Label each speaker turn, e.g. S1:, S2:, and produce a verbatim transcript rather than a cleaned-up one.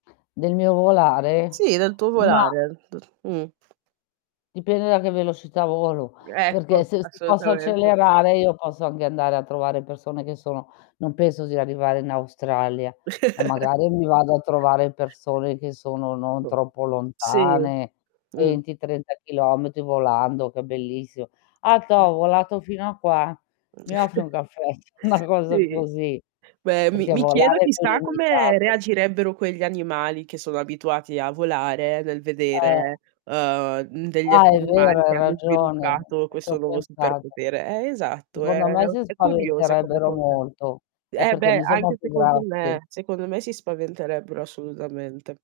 S1: Del mio volare?
S2: Sì, del tuo
S1: Ma
S2: volare. Mh. Mh.
S1: dipende da che velocità volo,
S2: Ecco,
S1: perché se se se posso
S2: assolutamente.
S1: accelerare io posso anghe andare a trovare persone che sono non penso sia arrivare in Australia, ma magari mi vado a trovare persone che sono non troppo
S2: Sì.
S1: lontane,
S2: Mh.
S1: venti trenta chilometri volando, che è bellissimo. "Ah, ca
S2: Eh
S1: ho volato fino a qua,
S2: Mh.
S1: mi offri un caffè?" Una cosa
S2: Sì.
S1: così.
S2: Beh, mi
S1: Perché
S2: mi chiedo
S1: volare è più
S2: chissà come
S1: limitato.
S2: reagirebbero quegli animali che sono abituati a volare nel
S1: Eh.
S2: vedere, uhm, mhmm, degli
S1: Ah,
S2: esseri
S1: è vero,
S2: umani
S1: hai
S2: che hanno
S1: ragione, non
S2: sviluppato
S1: c'ho
S2: questo nuovo
S1: pensat
S2: superpotere. Eh esatto, è
S1: Secondo me, si
S2: è curiosa come
S1: spaventerebbero
S2: cosa.
S1: molto, è
S2: Eh,
S1: perché
S2: beh,
S1: noi siamo
S2: anche
S1: più
S2: secondo
S1: grossi.
S2: me, secondo me si spaventerebbero assolutamente.